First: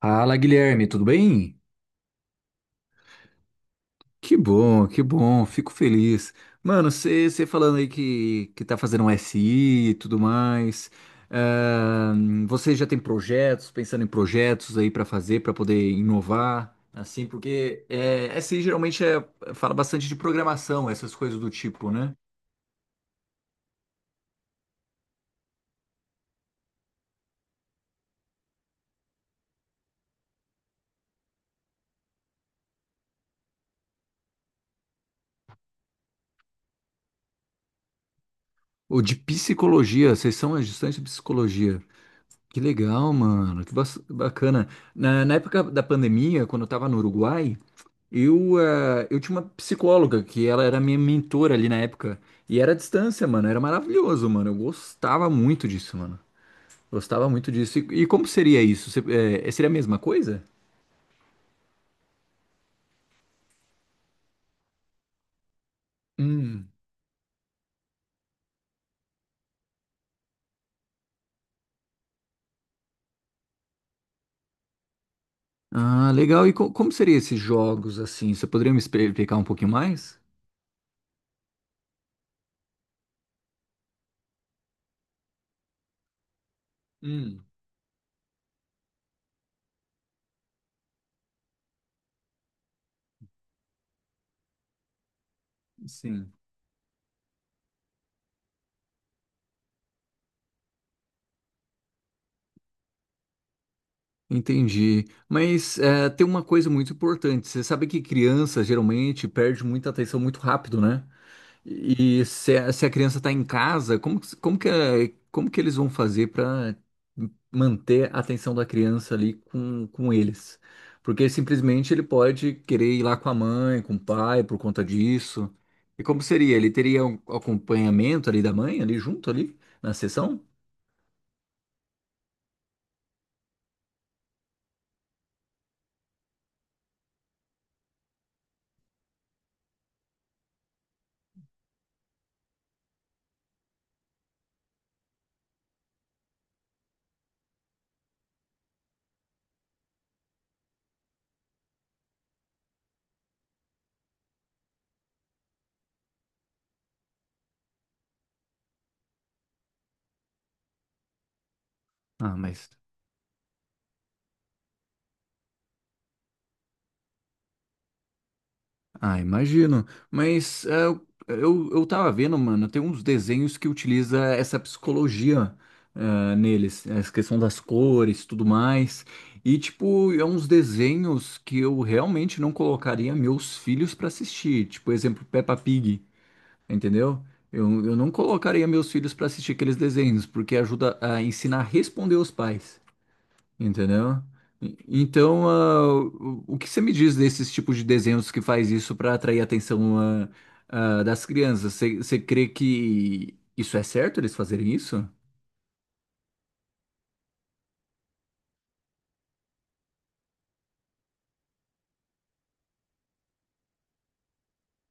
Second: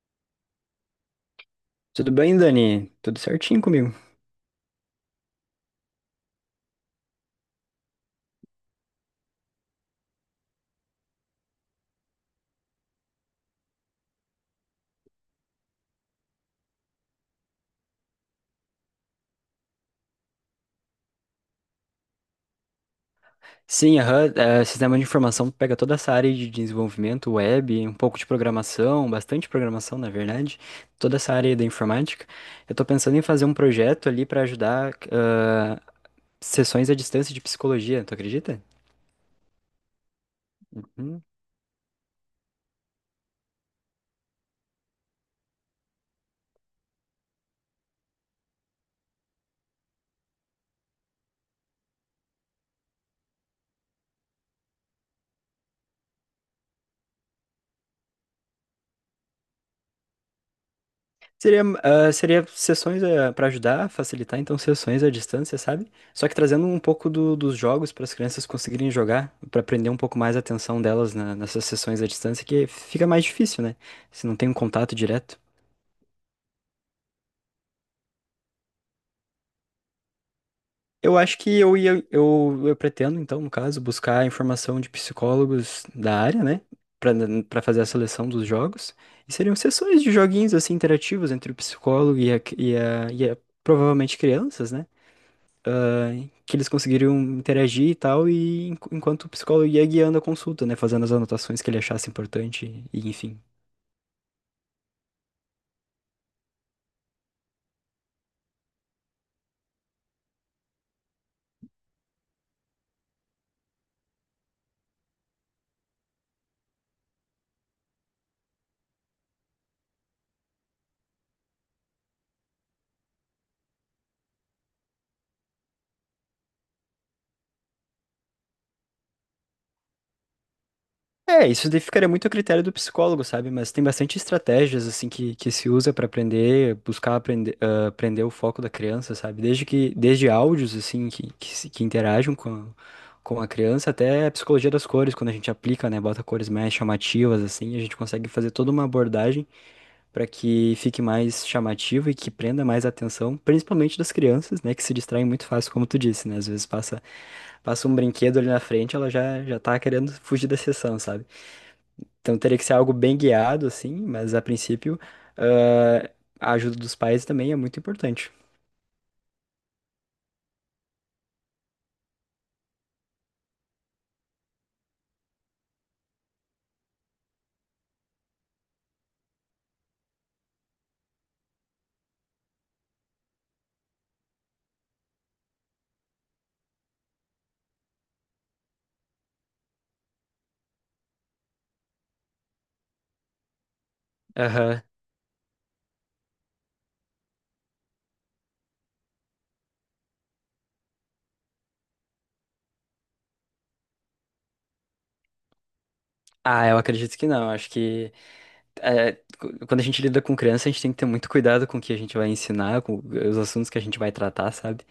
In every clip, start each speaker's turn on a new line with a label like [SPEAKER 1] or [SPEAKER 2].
[SPEAKER 1] Fala, Guilherme, tudo bem?
[SPEAKER 2] Tudo bem, Dani? Tudo certinho comigo?
[SPEAKER 1] Que bom, fico feliz. Mano, você falando aí que tá fazendo um SI e tudo mais, você já tem projetos, pensando em projetos aí pra fazer, pra poder inovar, assim, porque é, SI geralmente fala bastante de programação, essas coisas do tipo, né?
[SPEAKER 2] Sim, aham, é, sistema de informação pega toda essa área de desenvolvimento web, um pouco de programação, bastante programação, na verdade, toda essa área da informática. Eu tô pensando em fazer um projeto ali para ajudar sessões à distância de psicologia, tu acredita?
[SPEAKER 1] Ou de psicologia, vocês são estudantes de psicologia. Que legal, mano, que bacana. Na época da pandemia, quando eu tava no Uruguai, eu tinha uma psicóloga que ela era minha mentora ali na época. E era à distância, mano. Era maravilhoso, mano. Eu gostava muito disso, mano. Gostava muito disso. E como seria isso? Seria a mesma coisa?
[SPEAKER 2] Seria, seria sessões para ajudar, facilitar, então, sessões à distância, sabe? Só que trazendo
[SPEAKER 1] Hum.
[SPEAKER 2] um pouco dos jogos para as crianças conseguirem jogar, para prender um pouco mais a atenção delas nessas sessões à distância, que fica mais difícil, né? Se não tem um contato direto.
[SPEAKER 1] Ah, legal. E como seriam esses jogos assim? Você poderia me explicar um pouquinho mais?
[SPEAKER 2] Eu acho que eu ia, eu pretendo, então, no caso, buscar informação de psicólogos da área, né? Para
[SPEAKER 1] Hum,
[SPEAKER 2] para fazer a seleção dos jogos. E seriam sessões de joguinhos, assim, interativos entre o psicólogo e a provavelmente crianças, né? ah,
[SPEAKER 1] sim.
[SPEAKER 2] que eles conseguiriam interagir e tal, e enquanto o psicólogo ia guiando a consulta, né? Fazendo as anotações que ele achasse importante, e enfim.
[SPEAKER 1] Entendi. Mas tem uma coisa muito importante. Você sabe que criança geralmente perde muita atenção muito rápido, né? E se a criança está em casa, como que eles vão fazer para manter a atenção da criança ali com eles? Porque simplesmente ele pode querer ir lá com a mãe, com o pai, por conta disso. E como seria? Ele teria um acompanhamento ali da mãe, ali junto, ali, na sessão?
[SPEAKER 2] É, isso daí ficaria muito a critério do psicólogo, sabe? Mas tem bastante estratégias, assim, que se usa pra aprender, buscar aprender, aprender o foco da criança, sabe? Desde áudios, assim, que, se- que interagem com a criança, até a psicologia das cores, quando a gente aplica, né? Bota cores mais chamativas, assim, a gente consegue fazer toda uma abordagem para que fique mais chamativo e que prenda mais a atenção, principalmente das crianças, né, que se distraem muito fácil, como tu disse, né? Às vezes passa um brinquedo ali na frente, ela já já tá querendo fugir da sessão, sabe?
[SPEAKER 1] Ah,
[SPEAKER 2] Então teria que
[SPEAKER 1] mas
[SPEAKER 2] ser algo bem guiado assim, mas a princípio, ah, a ajuda dos pais também é muito importante.
[SPEAKER 1] Ah, imagino. Mas eu tava vendo, mano, tem uns desenhos que utiliza essa psicologia neles, essa questão das cores, tudo mais. E, tipo, é uns desenhos que eu realmente não colocaria meus filhos pra assistir. Tipo, exemplo, Peppa Pig, entendeu? Eu não colocaria meus filhos pra assistir aqueles desenhos, porque ajuda a ensinar a responder aos pais. Entendeu?
[SPEAKER 2] Aham.
[SPEAKER 1] Então, o que você me diz desses tipos de desenhos que faz isso para atrair a atenção das crianças? Você crê que isso é certo eles fazerem isso?
[SPEAKER 2] Ah, eu acredito que não. Acho que é, cu- Quando a gente lida com criança, a gente tem que ter muito cuidado com o que a gente vai ensinar, com os assuntos que a gente vai tratar, sabe?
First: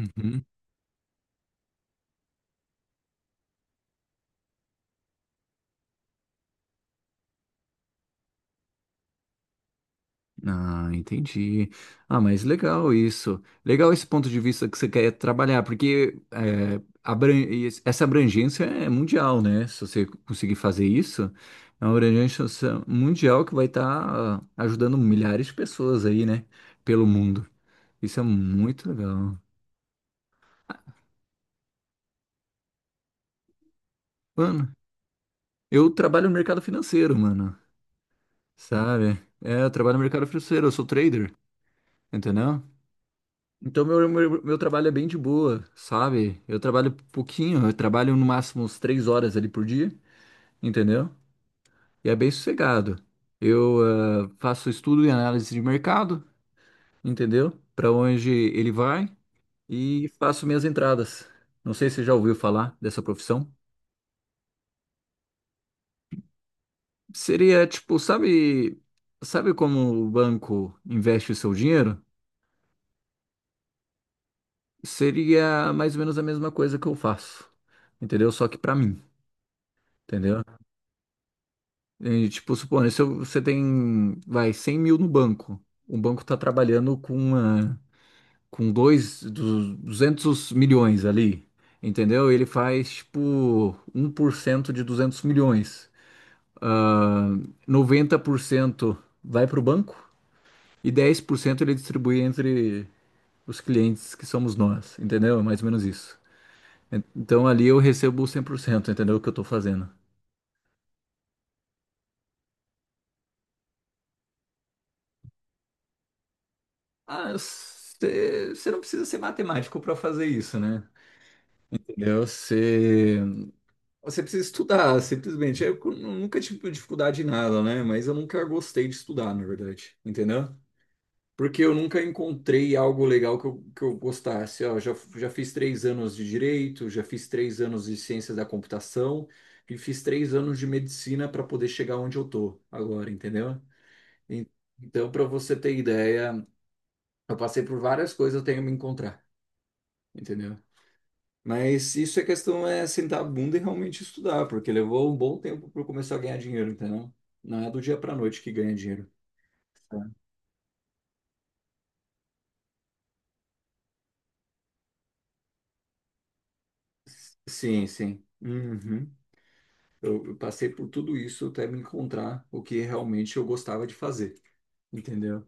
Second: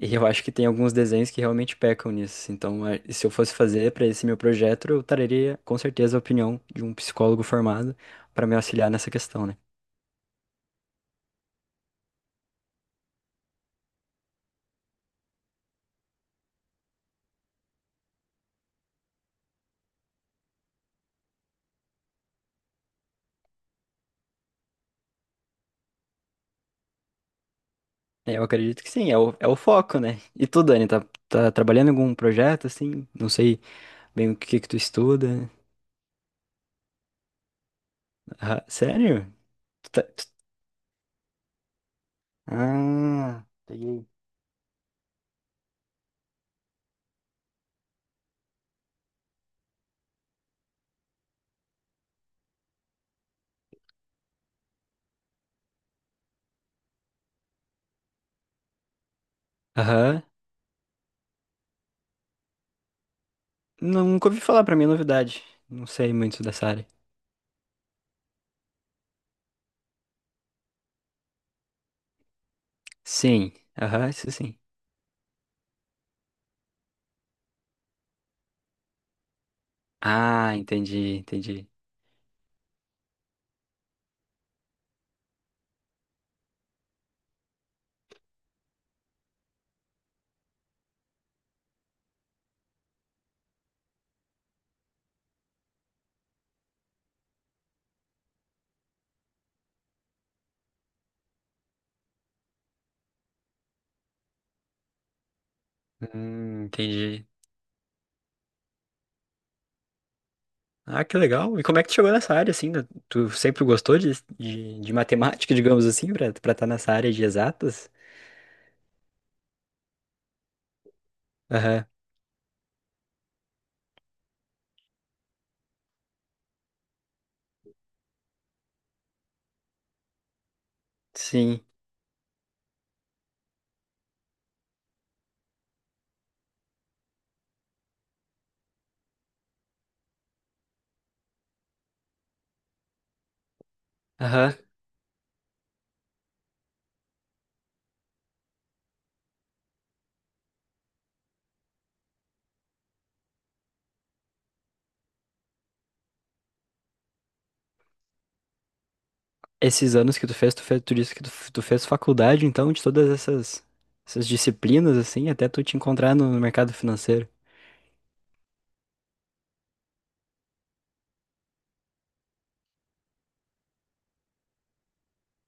[SPEAKER 2] E eu acho que tem alguns desenhos que realmente pecam nisso. Então, é, se eu fosse fazer para esse meu projeto, eu traria com certeza a opinião de um psicólogo formado para me auxiliar nessa questão, né?
[SPEAKER 1] Ah, entendi. Ah, mas legal isso. Legal esse ponto de vista que você quer trabalhar, porque é, essa abrangência é mundial, né? Se você conseguir fazer isso, é uma abrangência mundial que vai estar ajudando milhares de pessoas aí, né? Pelo mundo. Isso é
[SPEAKER 2] É, eu acredito
[SPEAKER 1] muito
[SPEAKER 2] que sim, é o,
[SPEAKER 1] legal.
[SPEAKER 2] é o foco, né? E tu, Dani, tá trabalhando em algum projeto, assim? Não sei bem o que
[SPEAKER 1] Mano,
[SPEAKER 2] que tu estuda.
[SPEAKER 1] eu trabalho no mercado financeiro, mano.
[SPEAKER 2] Ah,
[SPEAKER 1] Sabe?
[SPEAKER 2] sério?
[SPEAKER 1] É, eu
[SPEAKER 2] Tu
[SPEAKER 1] trabalho no
[SPEAKER 2] tá- tu-
[SPEAKER 1] mercado financeiro, eu sou trader, entendeu?
[SPEAKER 2] Ah,
[SPEAKER 1] Então
[SPEAKER 2] peguei.
[SPEAKER 1] meu trabalho é bem de boa, sabe? Eu trabalho pouquinho, eu trabalho no máximo uns 3 horas ali por dia, entendeu? E é bem sossegado. Eu faço estudo e análise de mercado, entendeu? Para onde ele vai e
[SPEAKER 2] Aham.
[SPEAKER 1] faço minhas entradas. Não sei se você já ouviu falar dessa profissão.
[SPEAKER 2] Nunca ouvi falar, pra mim é novidade. Não sei muito dessa área.
[SPEAKER 1] Seria tipo, sabe, sabe como o banco investe o seu dinheiro?
[SPEAKER 2] Sim, aham, isso sim.
[SPEAKER 1] Seria mais ou menos a mesma coisa que eu faço, entendeu? Só que pra mim, entendeu?
[SPEAKER 2] Ah, entendi, entendi.
[SPEAKER 1] E, tipo, supondo, se eu- você tem, vai, 100 mil no banco, o banco tá trabalhando com uma, com dois, du- 200 milhões ali, entendeu? Ele faz, tipo, 1% de 200 milhões. Ah, 90% vai pro banco e 10% ele distribui entre os clientes que somos nós, entendeu? É mais ou menos isso.
[SPEAKER 2] Entendi.
[SPEAKER 1] Então ali eu recebo 100%, entendeu? O que eu tô fazendo.
[SPEAKER 2] Ah, que legal. E como é que tu chegou nessa área, assim? Né? Tu sempre gostou de matemática, digamos assim, pra estar tá nessa área de
[SPEAKER 1] Ah,
[SPEAKER 2] exatas?
[SPEAKER 1] você não precisa ser matemático para fazer isso, né?
[SPEAKER 2] Aham,
[SPEAKER 1] Entendeu? Você precisa estudar, simplesmente. Eu nunca tive dificuldade em nada, né? Mas eu nunca gostei de estudar, na verdade, entendeu?
[SPEAKER 2] sim.
[SPEAKER 1] Porque eu nunca encontrei algo legal que eu gostasse. Ó, já fiz 3 anos de direito, já fiz três anos de ciência da computação e fiz 3 anos de medicina para poder chegar onde eu tô agora, entendeu? En-
[SPEAKER 2] Aham.
[SPEAKER 1] Então, para você ter ideia, eu passei por várias coisas até eu me encontrar, entendeu? Mas isso é questão é sentar a bunda e realmente estudar, porque levou um bom tempo para eu começar a ganhar dinheiro, entendeu? Não é do dia para noite que ganha dinheiro.
[SPEAKER 2] Esses
[SPEAKER 1] Tá.
[SPEAKER 2] anos que tu fez, tu disse que tu fez faculdade, então, essas disciplinas, assim, até tu te encontrar no mercado financeiro.
[SPEAKER 1] Sim, sim. Uhum. Eu passei por tudo isso até me encontrar o que realmente eu gostava de fazer, entendeu?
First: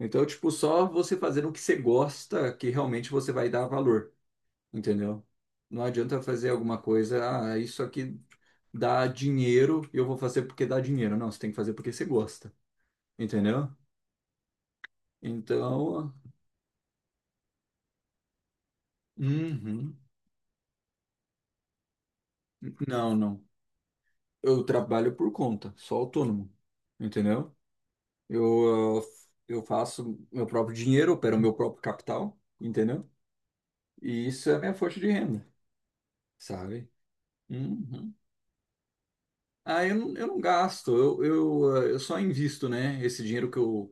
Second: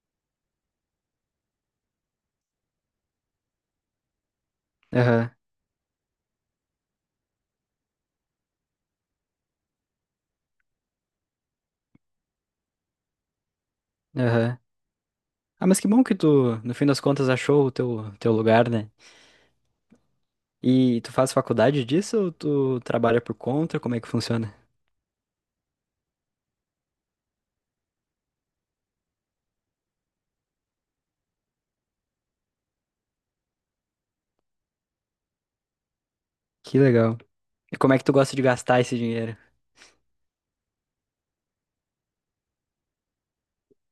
[SPEAKER 1] Então, tipo, só você fazendo o que você gosta que realmente você vai dar valor, entendeu?
[SPEAKER 2] Aham,
[SPEAKER 1] Não adianta fazer alguma coisa, ah, isso aqui dá dinheiro e eu vou fazer porque dá dinheiro. Não, você tem que fazer porque você gosta, entendeu?
[SPEAKER 2] aham. Ah, mas que bom
[SPEAKER 1] Então.
[SPEAKER 2] que tu, no fim das contas, achou o teu lugar, né?
[SPEAKER 1] Uhum.
[SPEAKER 2] E tu faz faculdade disso ou tu
[SPEAKER 1] Não,
[SPEAKER 2] trabalha por
[SPEAKER 1] não.
[SPEAKER 2] conta? Como é que funciona?
[SPEAKER 1] Eu trabalho por conta, sou autônomo, entendeu? Eu, eu faço meu próprio dinheiro, opero meu próprio capital, entendeu? E isso é a minha fonte de renda,
[SPEAKER 2] Que
[SPEAKER 1] sabe?
[SPEAKER 2] legal. E como é que tu
[SPEAKER 1] Uhum.
[SPEAKER 2] gosta de gastar esse dinheiro?
[SPEAKER 1] Ah, eu não gasto, eu só invisto, né? Esse dinheiro que eu,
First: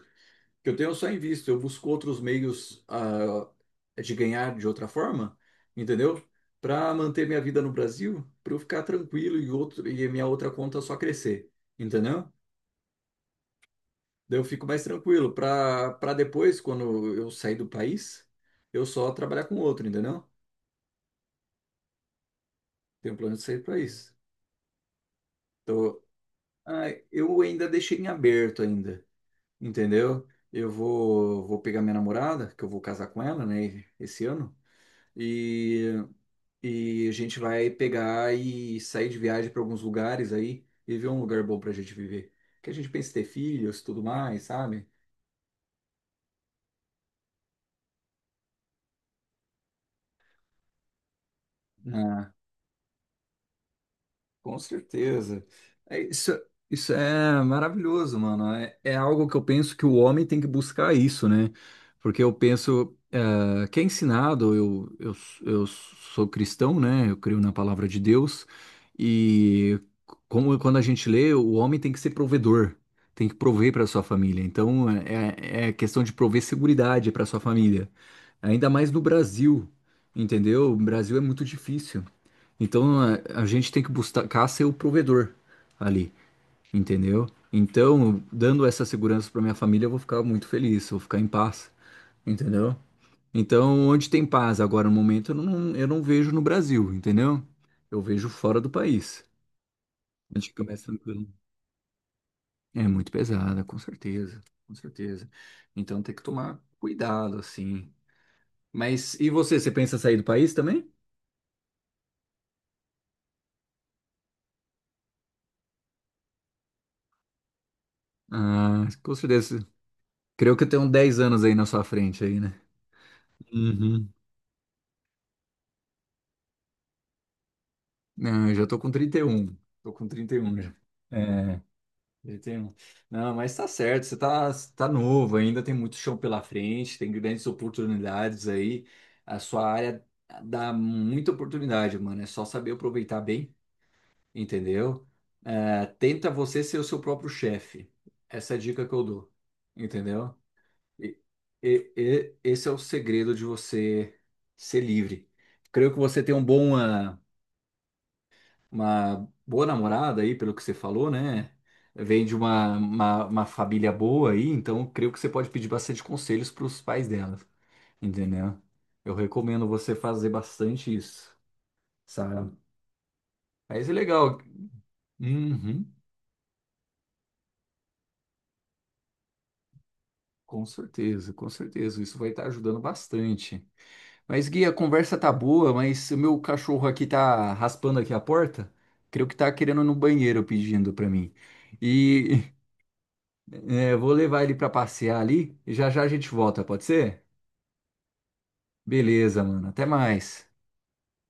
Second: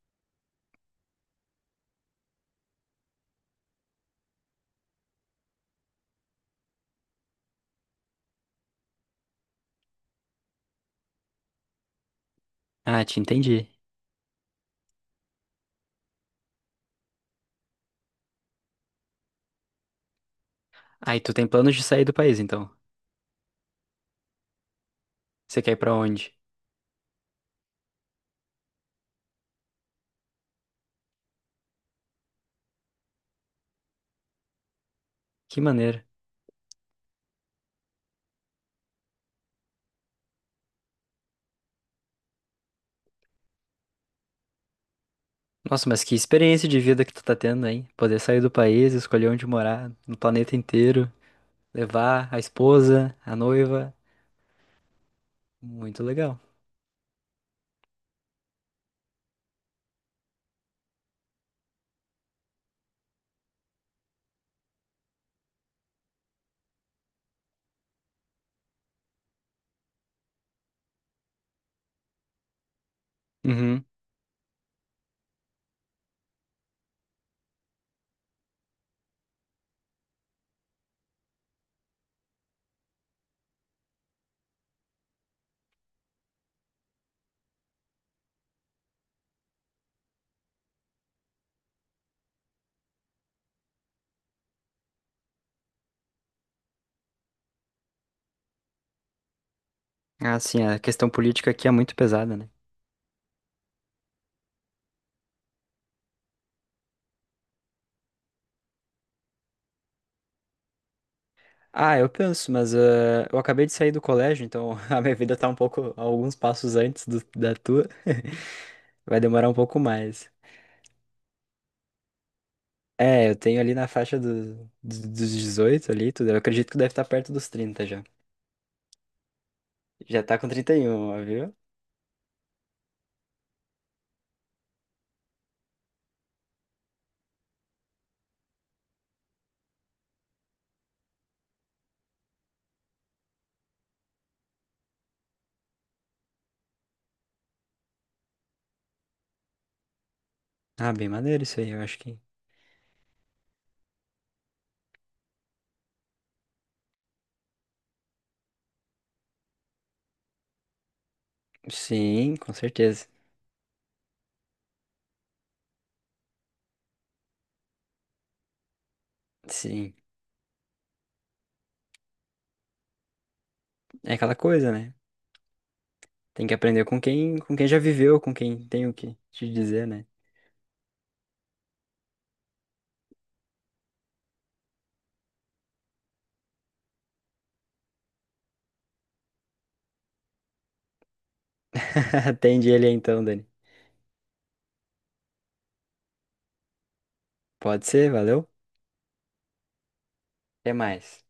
[SPEAKER 1] que eu tenho, eu só invisto. Eu busco outros meios, de ganhar de outra forma, entendeu? Para manter minha vida no Brasil, para eu ficar tranquilo e, outro, e a minha outra conta só crescer, entendeu?
[SPEAKER 2] Ah, te entendi.
[SPEAKER 1] Daí eu fico mais tranquilo, para depois, quando eu sair do país, eu só trabalhar com outro, entendeu?
[SPEAKER 2] Aí tu tem planos de sair do país, então.
[SPEAKER 1] Tenho um plano de sair do país.
[SPEAKER 2] Você quer ir pra
[SPEAKER 1] Então,
[SPEAKER 2] onde?
[SPEAKER 1] ah, eu ainda deixei em aberto ainda, entendeu? Eu vou pegar minha namorada, que eu vou casar com ela, né, esse ano,
[SPEAKER 2] Que
[SPEAKER 1] e,
[SPEAKER 2] maneira.
[SPEAKER 1] e a gente vai pegar e sair de viagem para alguns lugares aí e ver um lugar bom pra gente viver. Que a gente pensa em ter filhos, tudo mais, sabe?
[SPEAKER 2] Nossa, mas que experiência de vida que tu tá tendo, hein? Poder sair do país, escolher onde morar, no planeta inteiro, levar a esposa, a noiva.
[SPEAKER 1] Com certeza. É
[SPEAKER 2] Muito
[SPEAKER 1] isso,
[SPEAKER 2] legal.
[SPEAKER 1] isso é maravilhoso, mano. É, é algo que eu penso que o homem tem que buscar isso, né? Porque eu penso, que é ensinado, eu sou cristão, né? Eu creio na palavra de Deus. E como quando a gente lê, o homem tem que ser provedor, tem que prover
[SPEAKER 2] Uhum.
[SPEAKER 1] para sua família. Então, é questão de prover seguridade para sua família. Ainda mais no Brasil, entendeu? O Brasil é muito difícil. Então a gente tem que buscar ser o provedor ali, entendeu? Então, dando essa segurança para minha família, eu vou ficar muito feliz, eu vou ficar em paz, entendeu? Então, onde tem paz agora no momento, eu não vejo no Brasil, entendeu? Eu vejo fora do país. A
[SPEAKER 2] Ah,
[SPEAKER 1] gente
[SPEAKER 2] sim,
[SPEAKER 1] fica
[SPEAKER 2] a
[SPEAKER 1] mais
[SPEAKER 2] questão
[SPEAKER 1] tranquilo.
[SPEAKER 2] política aqui é muito pesada, né?
[SPEAKER 1] É muito pesada, com certeza, com certeza. Então tem que tomar cuidado, assim. Mas e você, você pensa em sair do país também?
[SPEAKER 2] Ah, eu penso, mas eu acabei de sair do colégio, então a minha vida tá um pouco, alguns passos antes da tua.
[SPEAKER 1] Ah, com
[SPEAKER 2] Vai demorar um
[SPEAKER 1] certeza.
[SPEAKER 2] pouco mais.
[SPEAKER 1] Creio que tem uns 10 anos aí na sua frente aí, né?
[SPEAKER 2] É, eu tenho ali na
[SPEAKER 1] Uhum.
[SPEAKER 2] faixa dos 18 ali, tudo. Eu acredito que deve estar perto dos 30 já.
[SPEAKER 1] Não, eu já tô com 31. Tô com
[SPEAKER 2] Já
[SPEAKER 1] trinta
[SPEAKER 2] tá
[SPEAKER 1] e
[SPEAKER 2] com
[SPEAKER 1] um já.
[SPEAKER 2] 31, ó, viu?
[SPEAKER 1] É, 31. Não, mas tá certo, você tá, tá novo ainda, tem muito chão pela frente, tem grandes oportunidades aí. A sua área dá muita oportunidade, mano. É só saber aproveitar bem, entendeu? É, tenta você ser o seu próprio chefe. Essa é a dica que eu dou, entendeu?
[SPEAKER 2] Ah, bem
[SPEAKER 1] E,
[SPEAKER 2] maneiro isso aí, eu acho que.
[SPEAKER 1] esse é o segredo de você ser livre. Creio que você tem um bom. Uma boa namorada aí, pelo que você falou, né? Vem de
[SPEAKER 2] Sim, com
[SPEAKER 1] uma,
[SPEAKER 2] certeza.
[SPEAKER 1] uma, uma família boa aí, então creio que você pode pedir bastante conselhos para os pais dela, entendeu? Eu recomendo
[SPEAKER 2] Sim.
[SPEAKER 1] você fazer bastante isso, sabe? Mas é
[SPEAKER 2] É aquela
[SPEAKER 1] legal.
[SPEAKER 2] coisa, né?
[SPEAKER 1] Uhum,
[SPEAKER 2] Tem que aprender com quem já viveu, com quem tem o que te dizer, né?
[SPEAKER 1] com certeza, com certeza. Isso vai estar ajudando bastante. Mas, Gui, a conversa tá boa, mas o meu cachorro aqui tá raspando aqui a porta. Creio que tá querendo ir no banheiro pedindo para mim. E
[SPEAKER 2] Atende ele aí então, Dani.
[SPEAKER 1] Eu vou levar ele pra passear ali e já já a gente volta, pode ser?
[SPEAKER 2] Pode ser, valeu?
[SPEAKER 1] Beleza, mano. Até mais.
[SPEAKER 2] Até mais.